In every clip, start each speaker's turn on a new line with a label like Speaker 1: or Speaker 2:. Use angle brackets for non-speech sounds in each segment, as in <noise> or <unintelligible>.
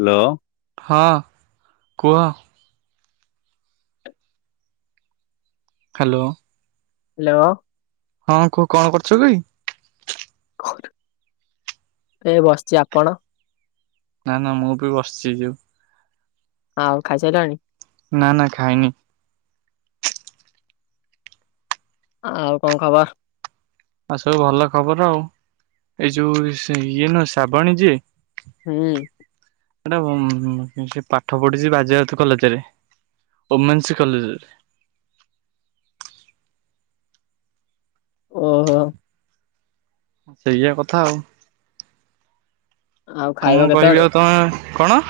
Speaker 1: Hello
Speaker 2: ହଁ କୁହ। Hello.
Speaker 1: Hello.
Speaker 2: ହଁ କୁହ କଣ କରୁଛ କି?
Speaker 1: ଏ ବସଚି। ଆପଣ?
Speaker 2: ନା ନା ମୁଁ ବି ବସଚି ଯୋଉ
Speaker 1: ଆଉ ଖାଇସାଇଲଣି?
Speaker 2: ନା ନା ଖାଇନି।
Speaker 1: ଆଉ କଣ ଖବର୍?
Speaker 2: ଆଉ ସବୁ ଭଲ ଖବର। ଆଉ ଏଇ ଯୋଉ ସେ ଇଏ ନୁହଁ ଶ୍ରାବଣୀ ଯିଏ
Speaker 1: ହୁଁ।
Speaker 2: ଏଟା ଉମ୍ ହୁଁ ହୁଁ ସେ ପାଠ ପଢିଚି ବାଜୟତ କଲେଜରେ ଓମେନ୍ସ କଲେଜରେ।
Speaker 1: ଓହୋ।
Speaker 2: ସେଇଆ କଥା ଆଉ।
Speaker 1: ଆଉ ଖାଇବ
Speaker 2: କଣ
Speaker 1: କେତେବେଳେ?
Speaker 2: କହିବି ଆଉ ତମେ କଣ?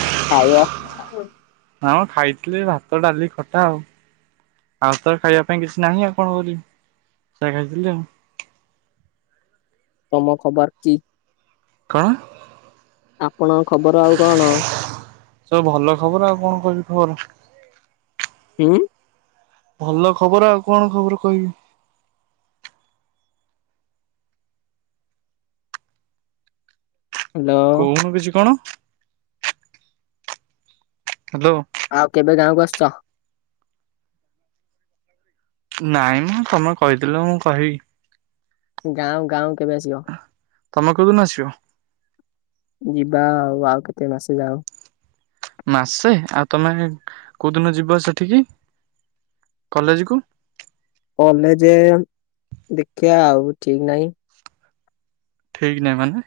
Speaker 1: <unintelligible>
Speaker 2: ହଁ ଖାଇଥିଲି ଭାତ ଡାଲି ଖଟା ଆଉ ଆଉ ତର ଖାଇବା ପାଇଁ କିଛି ନାହିଁ ଆଉ କଣ କରିବି? ସେଇଆ ଖାଇଥିଲି ଆଉ
Speaker 1: ତମ ଖବର କି?
Speaker 2: କଣ?
Speaker 1: ଆପଣଙ୍କ ଖବର ଆଉ କଣ?
Speaker 2: ସବୁ ଭଲ ଖବର। ଆଉ କଣ କହିବି ଖବର?
Speaker 1: ଉଁ।
Speaker 2: ଭଲ ଖବର। ଆଉ କଣ ଖବର କହିବି?
Speaker 1: ହ୍ୟାଲୋ
Speaker 2: କହୁନୁ କିଛି କଣ? ହ୍ୟାଲୋ।
Speaker 1: ଆଉ କେବେ ଗାଁକୁ ଆସୁଚ?
Speaker 2: ନାଇଁ ମୁଁ ତମେ କହିଥିଲ ମୁଁ କହିବି।
Speaker 1: ଗାଁଉ ଗାଉଁ କେବେ ଆସିବ?
Speaker 2: ତମେ କୋଉଦିନ ଆସିବ?
Speaker 1: ଯିବା ଆଉ ଆଉ କେତେ ମାସେ ଯାଉ।
Speaker 2: ମାସେ ଆଉ ତମେ କୋଉଦିନ ଯିବ ସେଠିକି? କଲେଜକୁ।
Speaker 1: କଲେଜ ଦେଖିବା ଆଉ ଠିକ ନାହିଁ।
Speaker 2: ଠିକ ନାହିଁ ମାନେ?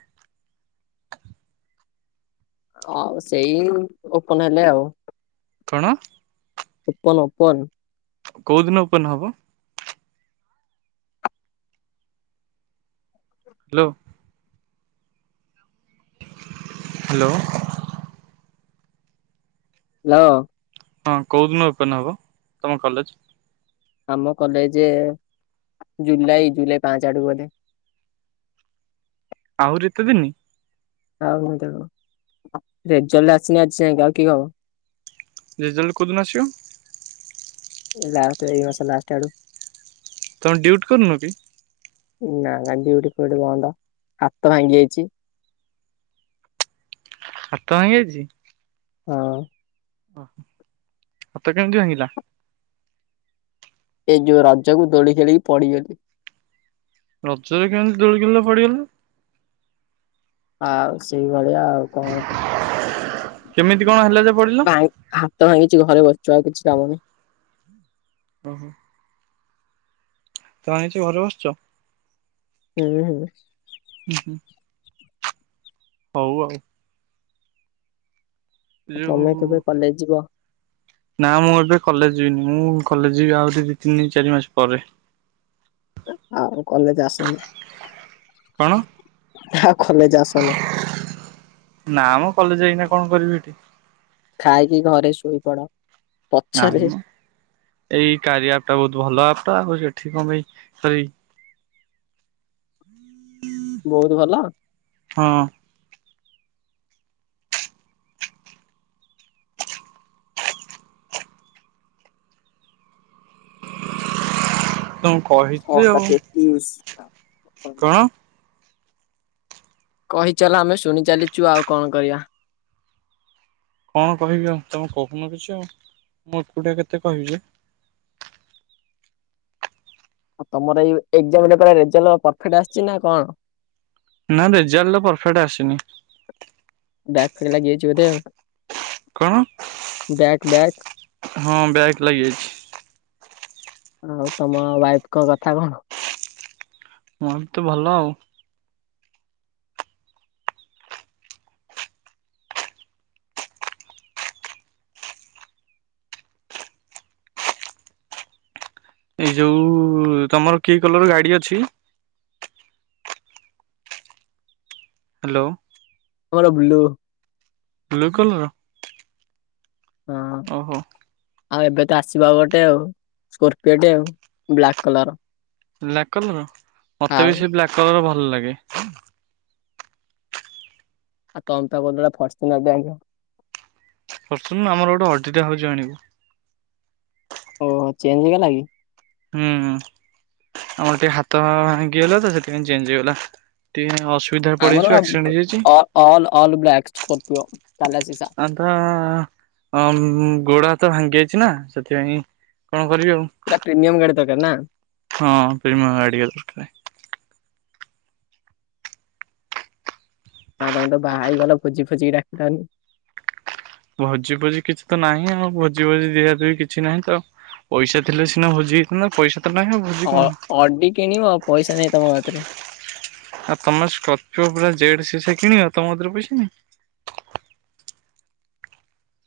Speaker 1: ହଉ ସେଇ ଓପନ ହେଲେ ଆଉ।
Speaker 2: କଣ?
Speaker 1: Open open.
Speaker 2: କୋଉ ଦିନ ଓପେନ୍ ହବ? ହ୍ୟାଲୋ। ହାଲୋ।
Speaker 1: ହାଲୋ।
Speaker 2: ହଁ କୋଉ ଦିନ ଓପେନ ହବ ତମ କଲେଜ?
Speaker 1: ଆମ କଲେଜ ଜୁଲାଇ ଜୁଲାଇ ପାଞ୍ଚ ଆଡକୁ ଗଲେ
Speaker 2: ଆହୁରି ଏତେ ଦିନି?
Speaker 1: ଆଉ ମୁଁ <unintelligible> ରେଜଲ୍ଟ ଆସିନି ଆଜି ଯାଇଁକା ଆଉ କି ହବ।
Speaker 2: ରେଜଲ୍ଟ କୋଉଦିନ ଆସିବ?
Speaker 1: ଲାଷ୍ଟ ଏଇ ମାସ ଲାଷ୍ଟ ଆଡୁ।
Speaker 2: ତମେ ଡି୍ୟୁଟି କରୁନ କି?
Speaker 1: ନା କା ଡିଉଠି କଉଠି ବନ୍ଦ ହାତ ଭାଙ୍ଗି ଯାଇଛି।
Speaker 2: ହାତ ଭଇ ଯାଇଛି।
Speaker 1: ହଁ।
Speaker 2: ଓହୋ ହତ କେମିତି ଭାଙ୍ଗିଲା?
Speaker 1: ଏ ଯେଉଁ ରାଜ୍ୟକୁ ଦୋଳି ଖେଳି ପଡ଼ିଗଲି।
Speaker 2: ରଜରେ କେମତି ଦୋଳ କିଲା ପଡିଗଲା।
Speaker 1: ଆଉ ସେଇ ଭଳିଆ ଆଉ କଣ।
Speaker 2: କେମିତି କଣ ହେଲା ଯେ ପଡିଲ?
Speaker 1: ନାଇଁ ହାତ ଭାଙ୍ଗିଚି। କିଛି ଘରେ ବସିଛୁ ଆଉ କିଛି କାମନି।
Speaker 2: ହହ। ହାତ ଭାଗିଚି ଘରେ ବସଛ।
Speaker 1: ହୁଁ ହୁଁ।
Speaker 2: ହୁଁ ହୁଁ। ହଉ ଆଉ।
Speaker 1: ଆଉ ତମେ
Speaker 2: ଯୋଉ
Speaker 1: କେବେ କଲେଜ ଯିବ।
Speaker 2: ନା ମୁଁ ଏବେ କଲେଜ ଯିବିନି ମୁଁ କଲେଜ ଯିବି ଆହୁରି ଦି ତିନି ଚାରି ମାସ ପରେ।
Speaker 1: ଆଉ କଲେଜ
Speaker 2: କଣ
Speaker 1: ଆସନ୍ତୁ। ଆ କଲେ ଯ ଆସ ନା।
Speaker 2: ନା ମୁ କଲେଜ ଯାଇକିନା କଣ କରିବି ଏଠି।
Speaker 1: ଖାଇକି ଘରେ ଶୋଇପଡ। ପଛରେ
Speaker 2: ନାଇଁ ଏଇ କାରିୟର ଟା ବହୁତ ଭଲ। ଟଛି ଏଠି କଣ ପାଇଁ କରି।
Speaker 1: ବହୁତ ଭଲ।
Speaker 2: ତମ କହିଥିଲି
Speaker 1: ଛଅଟା
Speaker 2: ଆଉ।
Speaker 1: ତେତିଶ।
Speaker 2: କଣ?
Speaker 1: କହିଚଲ ଆମେ ଶୁଣି ଚାଲିଛୁ ଆଉ କଣ କରିବା?
Speaker 2: କଣ କହିବି ଆଉ ତମେ କହୁନ କିଛି ଆଉ ମୁଁ ଏକୁଟିଆ କେତେ କହିବି ଯେ
Speaker 1: <inaudible> ଆଉ ତମର ଏଇ ଏଜାମ ରେଜଲ୍ ପରଫେକ୍ଟ ଆସିଛି ନା କଣ?
Speaker 2: ନା ରେଜଲ୍ଟ ପରଫେକ୍ଟ ଆସିନି
Speaker 1: ବଗ ଫେକ ଗିଛି ବଧ
Speaker 2: କଣ
Speaker 1: ବ୍ୟାକ୍
Speaker 2: ହଁ ବ୍ୟାଗ ଲାଗି ଯାଇଛି।
Speaker 1: ଆଉ ତମ ୱାଇଫଙ୍କ କଥା କଣ?
Speaker 2: ମ ବି ତେ ଭଲ ଆଉ ଏଇ ଯୋଉ ତମର କି କଲର ଗାଡି ଅଛି ହ୍ୟାଲୋ।
Speaker 1: ମର ବୁଲୁ
Speaker 2: ବ୍ଲୁ କଲର
Speaker 1: ହଁ
Speaker 2: ଓହୋ।
Speaker 1: ଆଉ ଏବେ ତ ଆସିବ ଗୋଟେ ଆଉ ସ୍କୋପିଓ ଟେ ଆଉ ବ୍ଲାକ୍ କଲର।
Speaker 2: ବ୍ଲାକ୍ କଲର ମତେ
Speaker 1: ଆଉ
Speaker 2: ବି ସେ ବ୍ଲାକ୍ କଲର ଭଲ ଲାଗେ।
Speaker 1: ଆଉ ତମତାା କଦା ଫର୍ଚ ଦେ
Speaker 2: କରସୁନ ଆମର ଗୋଟେ ଅଟା ହଉଛି ଆଣିବୁ
Speaker 1: ଓ ଚେଞ୍ଜ ହେଇଗଲା କି?
Speaker 2: ହୁଁ। ଆମର ଟିକେ ହାତ ଭାଙ୍ଗିଗଲା ତ ସେଥିପାଇଁ ଚେଞଜ ହେଇଗଲା ଟିକେ ସୁବିଧାରେ
Speaker 1: ଆମର
Speaker 2: ପଡିଯାଇଛ ଆକ୍ସିଡେଣ୍ଟ ହେଇଯାଇଛି
Speaker 1: ଅ ଅଲ୍ ଅଲ୍ ବ୍ଲାକ୍ ସ୍କୋର୍ପିଓ ତାଲା ସିସା
Speaker 2: ଆ ହଁ ଗୋଡା ହାତ ଭାଙ୍ଗି ଯାଇଛି ନା ସେଥିପାଇଁ କଣ କରିବି ଆଉ
Speaker 1: ତୁରା ପ୍ରିମିୟମ ଗଢିତ କେ ନା
Speaker 2: ହଁ ପମ ଗାଡ଼ିଆ ଦରକାର
Speaker 1: ହ ତମେ ତ ବାହା ହେଇଗଲ ଫୋଜି ଫୋଜିିକି ଡକିଲନି
Speaker 2: ଭୋଜି ଭୋଜି କିଛି ତ ନାହିଁ ଆଉ ଭୋଜି ଭୋଜି ଦିଆ ଦୁ କିଛି ନାହିଁ ତ ଆଉ ପଇସା ଥିଲେ ସିନା ହଜି ନା ପଇସା ତ ନାହିଁ ଆଉ ଭୋଜି
Speaker 1: ଅ
Speaker 2: କଣ
Speaker 1: ଅଡି କିଣିବ ଆଉ ପଇସା ନାହିଁ ତମ ହାତରେ
Speaker 2: ଆଉ ତମର କର୍ପ ପୁରା ଜେଡ ସେ ସେ କିଣିବ ତମଧରେ ପଇସା ନି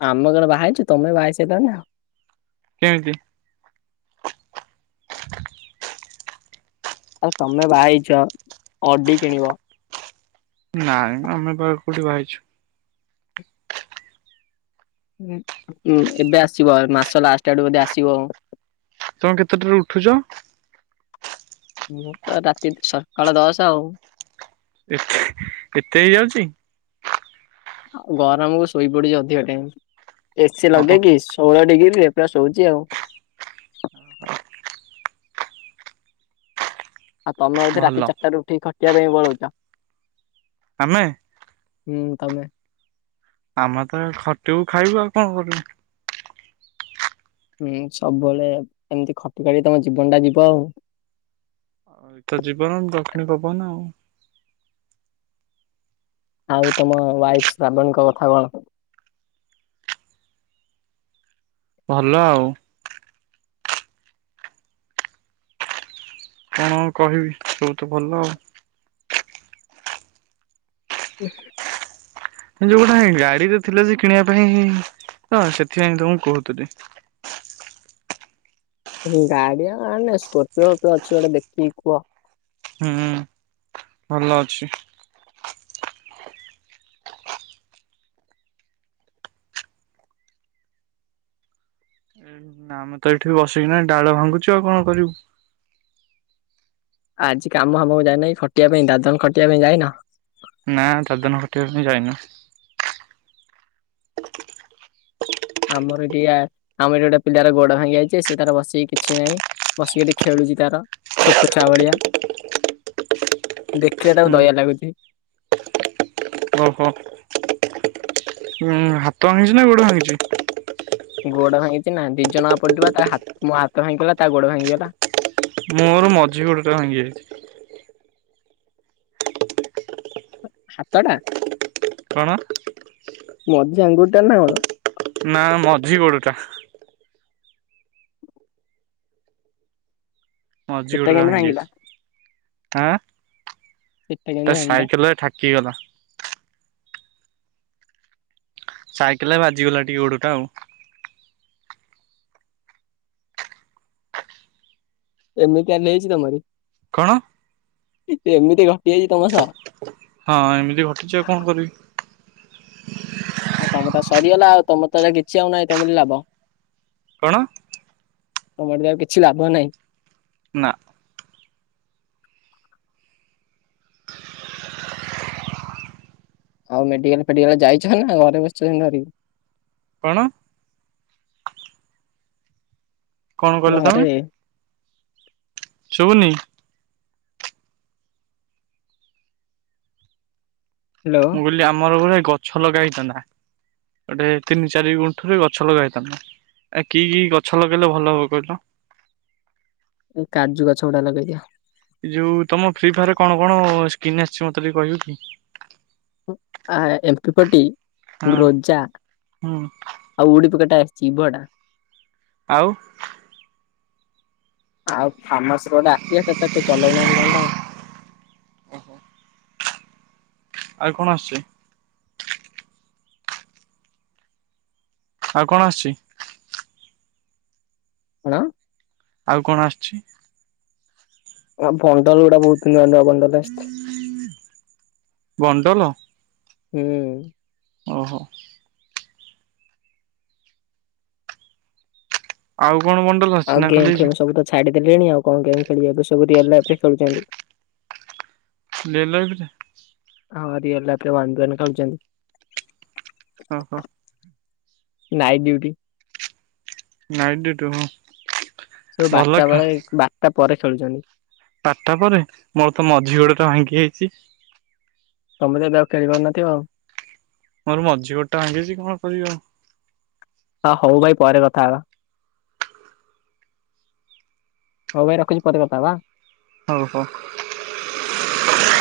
Speaker 1: ଆମ କଣ ବାହାିଛୁ ତମେ ବାହିଛ ତ ଆଉ
Speaker 2: କେମିତି
Speaker 1: ଆରେ ତମ ଭ ଇଛ ଅଡି କିଣିବ
Speaker 2: ନାଇଁ ଆମେ ବାହାର କୋଠି ବାାଇଛୁ
Speaker 1: ଁ ଏବେ ଆସିବ ମାସ ଲାଷ୍ଟ ଆଡୁ ବୋଧେ ଆସିବ ଆ
Speaker 2: ତମେ କେତେଟାରୁ ଉଠୁଛ
Speaker 1: ମୁଁ ତ ରାତି ସକାଳ ଦଶ ଆଉ
Speaker 2: ଏତେ ଏତେ ହେଇ ଯାଉଛି
Speaker 1: ଆଉ ଗରମକୁ ଶୋଇପଡୁଛି ଅଧିକ ଟାଇମ ଏସିି
Speaker 2: ଓହୋ
Speaker 1: ଲଗେଇକି ଷୋହଳ ଡିଗ୍ରୀରେ ସ ହଉଛି ଆଉ
Speaker 2: ଆଉ
Speaker 1: ଆଉ ତମେ ବୋଧେ
Speaker 2: ଭଲ
Speaker 1: ରାତି ଚାରିଟାରୁ ଉଠିକି ଖଟିବା ପାଇଁ ପଳଉଛ
Speaker 2: ଆମେ
Speaker 1: ହୁଁ ତମେ
Speaker 2: ଆମେ ତ ଖଟିବ ଖାଇବୁ ଆଉ କଣ କରିବୁ
Speaker 1: ହୁଁ ସବୁବେଳେ ଏମିତି ଖଟିକଟି ତମ ଜୀବନ ଟା ଯିବ ଆଉ
Speaker 2: ଆଉ ଏଇ ତ ଜୀବନ ଦକ୍ଷିଣୀ ପବନ ଆଉ
Speaker 1: ଆଉ ତମ ୱାଇଫ ଶ୍ରାବଣଙ୍କ କଥା କଣ
Speaker 2: ଭଲ ଆଉ କଣ କହିବି ସବୁ ତ ଭଲ ଆଉ
Speaker 1: ହୁ
Speaker 2: ଯୋଉ ଗୋଟା ଗାଡିରେ ଥିଲା ସେ କିଣିବା ପାଇଁ ହଁ ସେଥିପାଇଁ ତ ମୁଁ କହୁଥିଲଥିଲି
Speaker 1: ଗାଡିଆ ମେ ସ୍କର୍ପିଓିଓ ଅଛି ଗୋଟେ ଦେଖିକି କୁହ
Speaker 2: ହୁଁ ଭଲ ଅଛି ନା ଆମେ ତ ଏଠି ବସିକି ନାହିଁ ଡାଳ ଭାଙ୍ଗୁଛୁ ଆଉ କଣ କରିବୁ
Speaker 1: ଆଜି କାମ ହାମକୁ ଯାଇଏ ନହିଁ ଖଟିବା ପାଇଁ ଦାଦନ ଖଟିବା ପାଇଁ ଯାଇଏନ
Speaker 2: ନା ତ ଦିନ ଖଠିକ ଆି ଯାଇନା
Speaker 1: ଆମର ଏଠିଆ ଆମର ଏଠି ଗୋଟେ ପିଲାର ଗୋଡ ଭାଙ୍ଗି ଯାଇଛି ସେ ତାର ବସିକି କିଛି ନାହିଁ ବସିକିଠି ଖେଳୁଚ ତାର ଛୋଟ ଚାଉଳିଆ ଦେଖିଲେ ତାକୁ
Speaker 2: ହୁଁ
Speaker 1: ଦୟା ଲାଗୁଛି
Speaker 2: ଓହୋ ଉଁ ହାତ ଭାଙ୍ଗିଛି ନା ଗୋଡ ଭାଙ୍ଗିଛି
Speaker 1: ଗୋଡ ଭାଙ୍ଗିଛି ନା ଦି ଜଣଙ୍କା ପଡିିବା ତା ମୋ ହାତ ଭାଙ୍ଗିଗଲା ତା ଗୋଡ ଭାଙ୍ଗିଗଲା
Speaker 2: ମୋର ମଝି ଗୋଟେଟା ଭାଙ୍ଗି ଯାଇଛି
Speaker 1: ହାତଟା
Speaker 2: କଣ
Speaker 1: ମଝ ଆଙ୍ଗୁଠଟା ନାର
Speaker 2: ନା ମଝି ଗୋଡ ଟା ମଝି
Speaker 1: ସେଟା
Speaker 2: ଗୋଡରେ
Speaker 1: କେମିତି
Speaker 2: ଭାଙ୍ଗି
Speaker 1: ଭାଙ୍ଗିଲା
Speaker 2: ଯାଇଛି ଆଁ
Speaker 1: ସେଟା କେମିତି
Speaker 2: ତା
Speaker 1: ଭାଙ୍ଗିଲା
Speaker 2: ସାଇକେଲରେ ା କି ଗଲା ସାଇକେଲ ବାଜିଗଲା ଟିକେ ଗୋଡଟା ଆଉ
Speaker 1: ଏମି କାର ନହିଛି ତାର
Speaker 2: କଣ
Speaker 1: ଏତେ ଏମିତି ଘଟି ଯାଇଛି ତମ ସହ।
Speaker 2: ହଁ ଏମିତି ଘଟିଛି ଆଉ କଣ କରିବି।
Speaker 1: ଆ ତମଟା ସରିଗଲା ଆଉ ତମର ତାହେଲେ କିଛି ଆଉ ନାହିଁ ତମଠେ ଲାଭ।
Speaker 2: କଣ,
Speaker 1: ତମଠି ଆଉ କିଛି ଲାଭ ନାହିଁ।
Speaker 2: ନା,
Speaker 1: ଆଉ ମେଡିକାଲ ଫେଡିକାଲ ଯାଇଛ ନା ଘରେ ବସିଛନ୍ତି ଧରିକି।
Speaker 2: କଣ, କଣ କହିଲ
Speaker 1: ଘରେ
Speaker 2: ତମେ? ଶୁଭୁନି,
Speaker 1: ହ୍ୟାଲୋ
Speaker 2: ମୁଁ କହିଲି ଆମର ଗୁରେ ଗଛ ଲଗା ହେଇଥାନ୍ତା ଗୋଟେ ତିନି ଚାରି ଗୁଣ୍ଠରେ ଗଛ ଲଗା ହେଇଥାନ୍ତା। ଏ କି କି ଗଛ ଲଗେଇଲେ ଭଲ ହବ କହିଲ?
Speaker 1: ଏ କାଜୁ ଗଛଗୁଡା ଲଗେଇ ଦିଅ।
Speaker 2: ଏ ଯୋଉ ତମ ଫ୍ରି ଫାୟାରରେ କଣ କଣ ସ୍କିନ୍ ଆସିଛି ମତେ ଟିକେ କହିବୁ କି?
Speaker 1: ଆ ଏମ୍ପିପଟି
Speaker 2: ହଁ
Speaker 1: ଗ୍ରୋଜ୍ଜା
Speaker 2: ହୁଁ
Speaker 1: ଆଉ ଉଡ଼ି ପକେଟା ଚିବଡା।
Speaker 2: ଆଉ,
Speaker 1: ଆଉ ଫାର୍ମାସର ଗୋଟେ ଆସିଚି ଯେ ସେତେ ପି ଚଲଉନାହାନ୍ତି କଣଟା ଆଉ।
Speaker 2: ଆଉ କଣ ଆସଛି? ଆଉ କଣ ଆସୁଚି?
Speaker 1: ହେଲା।
Speaker 2: ଆଉ କଣ ଆସିଚି।
Speaker 1: ଫଣ୍ଡଲ ଗୁଡାକୁ ଉଠେଇବାନ
Speaker 2: ବଣ୍ଡଲ,
Speaker 1: ହୁଁ,
Speaker 2: ଓହୋ, ଆଉ। କଣ ବଣ୍ଡଲ ଆସୁଛି
Speaker 1: ଆଉ
Speaker 2: ନା
Speaker 1: ଗେମ୍
Speaker 2: ଖାଲି
Speaker 1: ଫେମ ସବୁତ ଛାଡି ଦେଲେଣି ଆଉ କଣ ଗେମ ଖେଲିବାକୁ ସବୁ ରି ଆମ ଆପ ଖେଳୁଛନ୍ତି।
Speaker 2: ଲେଲ ଫରେ <inaudible>
Speaker 1: ହଁ ରିଅଲ ଆପରେ ୱାନ ଡ୍ରେନ ଖେଳୁଛନ୍ତି।
Speaker 2: ଓ ହୋ,
Speaker 1: ନାଇଟ ଡ୍ୟୁଟି।
Speaker 2: ନାଇଟ ଡ୍ୟୁଟି ହଁ,
Speaker 1: ସବୁ
Speaker 2: ଭଲ
Speaker 1: ବାରଟା
Speaker 2: ଖେ
Speaker 1: ବେଳେ ବାରଟା ପରେ ଖେଳୁଛନ୍ତି।
Speaker 2: ବାରଟା ପରେ ମୋର ତ ମଝି ଗୋଡଟା ଭାଙ୍ଗି ଯାଇଛି।
Speaker 1: ତମେତାହେଲେ ଆଉ ଖେଳିପାରୁନଥିବ ଆଉ।
Speaker 2: ମୋର ମଝି ଗୋଟ ଟା ଭାଙ୍ଗିଛି କଣ କରିବ ଆଉ।
Speaker 1: ହଁ ହଉ ଭାଇ ପରେ କଥା ହେବା। ହଉ ଭାଇ ରଖୁଛି ପରେ କଥା ହେବା ଆଁ
Speaker 2: ହଉ ହଉ,